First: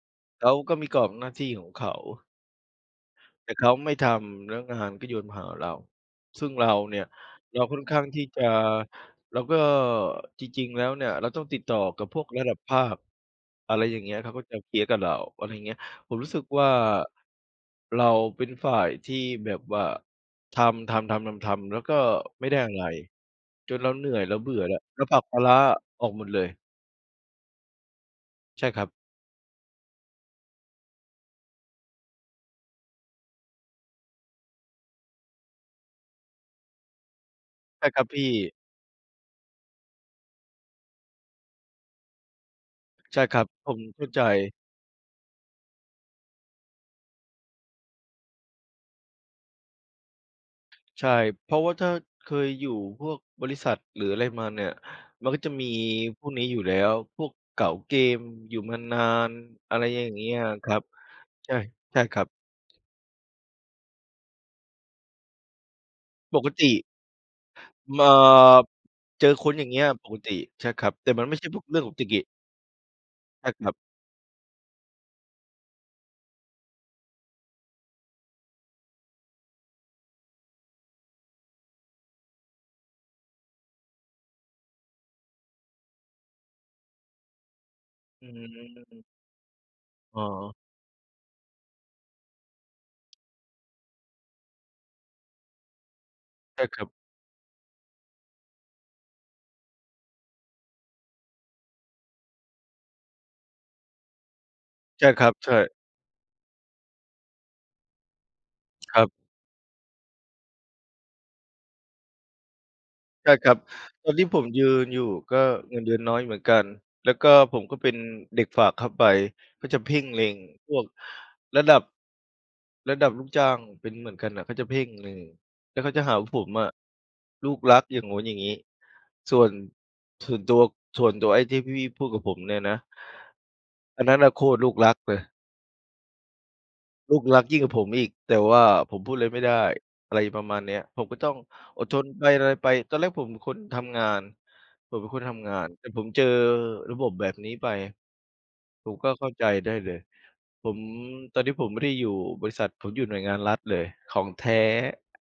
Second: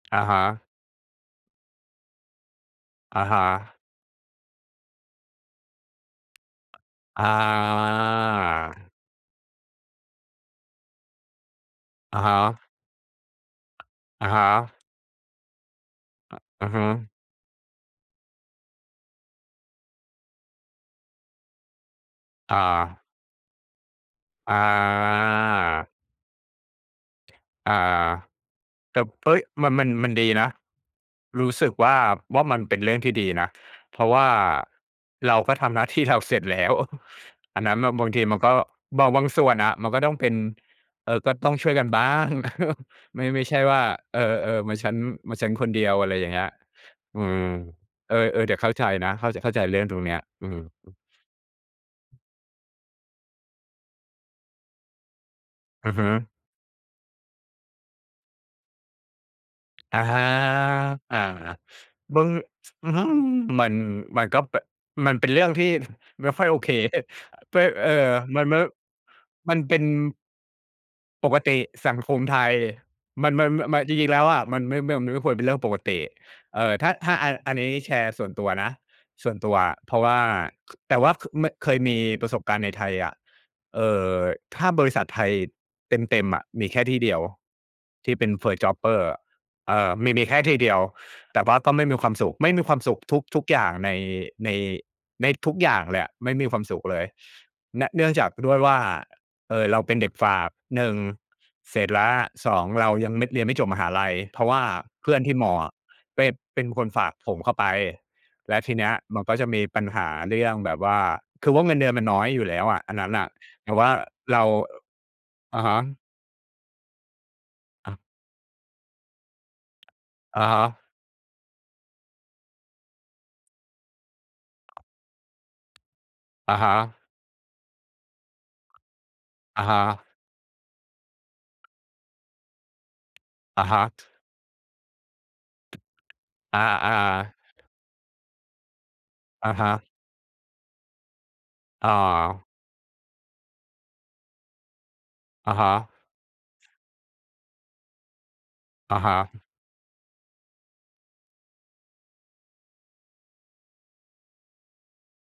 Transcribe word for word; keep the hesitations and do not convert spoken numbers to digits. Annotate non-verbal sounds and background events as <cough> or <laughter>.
อะฮเขาะ ก็มีกรอบหน้าที่ของเขา อะฮแต่เขาะ ไม่ทำ แล้วงานก็โยนมาหาเรา ซึ่งเราเนี่ย อา เราค่อนข้างที่จะ แล้วก็จริง ๆ แล้วเนี่ยเราต้องติดต่อกับอพะวกฮระดับะ ภาค อะไรอย่างเงี้ย อเขะาฮก็ะ จะเคลียร์กับเรา อะไรอย่างเงี้ย ผมรู้สอ ึกวอ่า ะฮะ เราเป็นฝ่ายที่แบบว่าทำ ๆ ๆ ๆ ๆ แล้วก็ไม่ไดอ้อะไร า จนเราเหนื่อย เราเบือ่อแล้ว เราผลักภาระอะา ออกหมดเลย อา ใช่ครับ แต่ เอ๊ย มัน มัน มันดีนะ รู้สึกว่า ว่ามันเป็นเรื่องที่ดีนะ เพราะว่าเราก็ทำหน้าที่เราเสร็จแล้ว <chuckles> อันนั้นใชม่ัน ครับบางพทีีมันก่ ็ บาง บางส่วนอะ มันก็ต้องเป็น เออ ก็ต้องช่วยกันบ้าง <chuckles> ใชไม่่ คไรมั่บ ใช่ผว่มา เข้าเใอจ อ ๆ เหมือนฉัน เหมือนฉันคนเดียว อะไรอย่างเงี้ย อืม เออ ๆ เดี๋ยวเข้าใจนะ เข้าใจ เข้าใจเรื่องตรงนี้ เออ ใช่ เพราะว่าถ้าๆ เคยอยู่พวกบริษัท หรืออะไรมาเนี่ย มันก็จะมีอือฮึ พวกนี้อยู่แล้ว พวกเก๋าเกมอยู่มานาน อะไรออะย่างฮเงะ ี้ยอะครับ อา ใช่ ใช่คมรัับ น อือฮึ มัน มันก็แบบ มันเป็นเรื่องที่ ไม่ปค่อยโอกตเค ิ <chuckles> ป เออ มา มันไม่ เจอคมนันอย่างเปเง็ี้น ยปกติ ใช่ครับ แต่มันปไม่กใช่ตพิวกเรื่องปสักงติคกมิ ไทย มัน มใชั่น ม ครับ มัน จริง ๆ แล้วอะมันไม่ ม มันไม่ควรเป็นเรื่องปกติ เอ่อ ถ้า ถ้าอัน อันนี้แชร์ส่วนตัวนะ ส่วนตัว เพราะว่า ค แต่ว่า ค ม เคยมีประสบการณ์ในไทยอะ เอ่อ ถ้าบริษัทไทยเต็ม ๆ อะ มีแค่ที่เดียว ที่อเป็น First ืJobber ม เอ่อ มี อ๋มีแค่อ ทีเดียว แต่ว่าก็ไม่มีความสุข ไม่มีความสุขทุก ๆ อย่างใน ใน ในทุกอย่างเลยอะ ไม่มีคใวชา่มสคุรัขบ เลย น เนื่องจากด้วยว่า เอ่อ เราเป็นเด็กฝาก หนึ่ง เสร็จแล้ว สอง เรายังไม่ เรียนไม่จบมหาลัย เพราะว่าใชเพ่ื่อคนรัทีบ ่มใชออ่ ะไป เป็นคนฝากผมเข้าไป แล้วทีเนี้คยรับ มันก็จะมีปัญหาเรื่องแบบว่า คือว่าเงินเดือนมันน้อยอยู่แล้วอะอันนั้นน่ใชะ ่ครับ แต่ว่าตอนที่เผรา มยืนอยู่ก็อ อะฮเงิะ นเดือนน้อยเหมือนกัน แล้วก็ผมก็เป็อา นเด็กฝากเข้าไป ก็จะเพ่งเล็งอะฮะ พวกระดับ ระดับลูกจ้าง เป็นเหมือนกันน่ะเขาจะเพ่งเลย แล้วเขาจะหาว่าผมอะอฮะะ ลูกรัก อย่างงู้น อย่างงี้ ส่วน อะฮะ ส่วนตัว ส่วนตัวไอ้ที่พี่ ๆ พูดกับผมเนี่ยนะ อะฮะ อันนั้นน่ะโคตรลูกรักเลย อา ๆ ลูกรักยิ่งกว่าผมอีก แต่ว่าผมพูดไรไม่ไอดะ้ ฮะ อะไรประมาณเนี้ย ผมก็ต้องอดอ๋ทนไป ออ ะไรไป ตอนแรกผมเป็นคนทำงาน ผมเป็นคนทำงอาะฮน ะ แต่ผมเจอระบบแบบนี้ไป ผอมะก็ฮะ เข้าใจได้เลย ผม ตอนนี้ผมไม่ได้อยู่บริษัท ผมอยู่หน่วยงานรัฐเลย ของแท้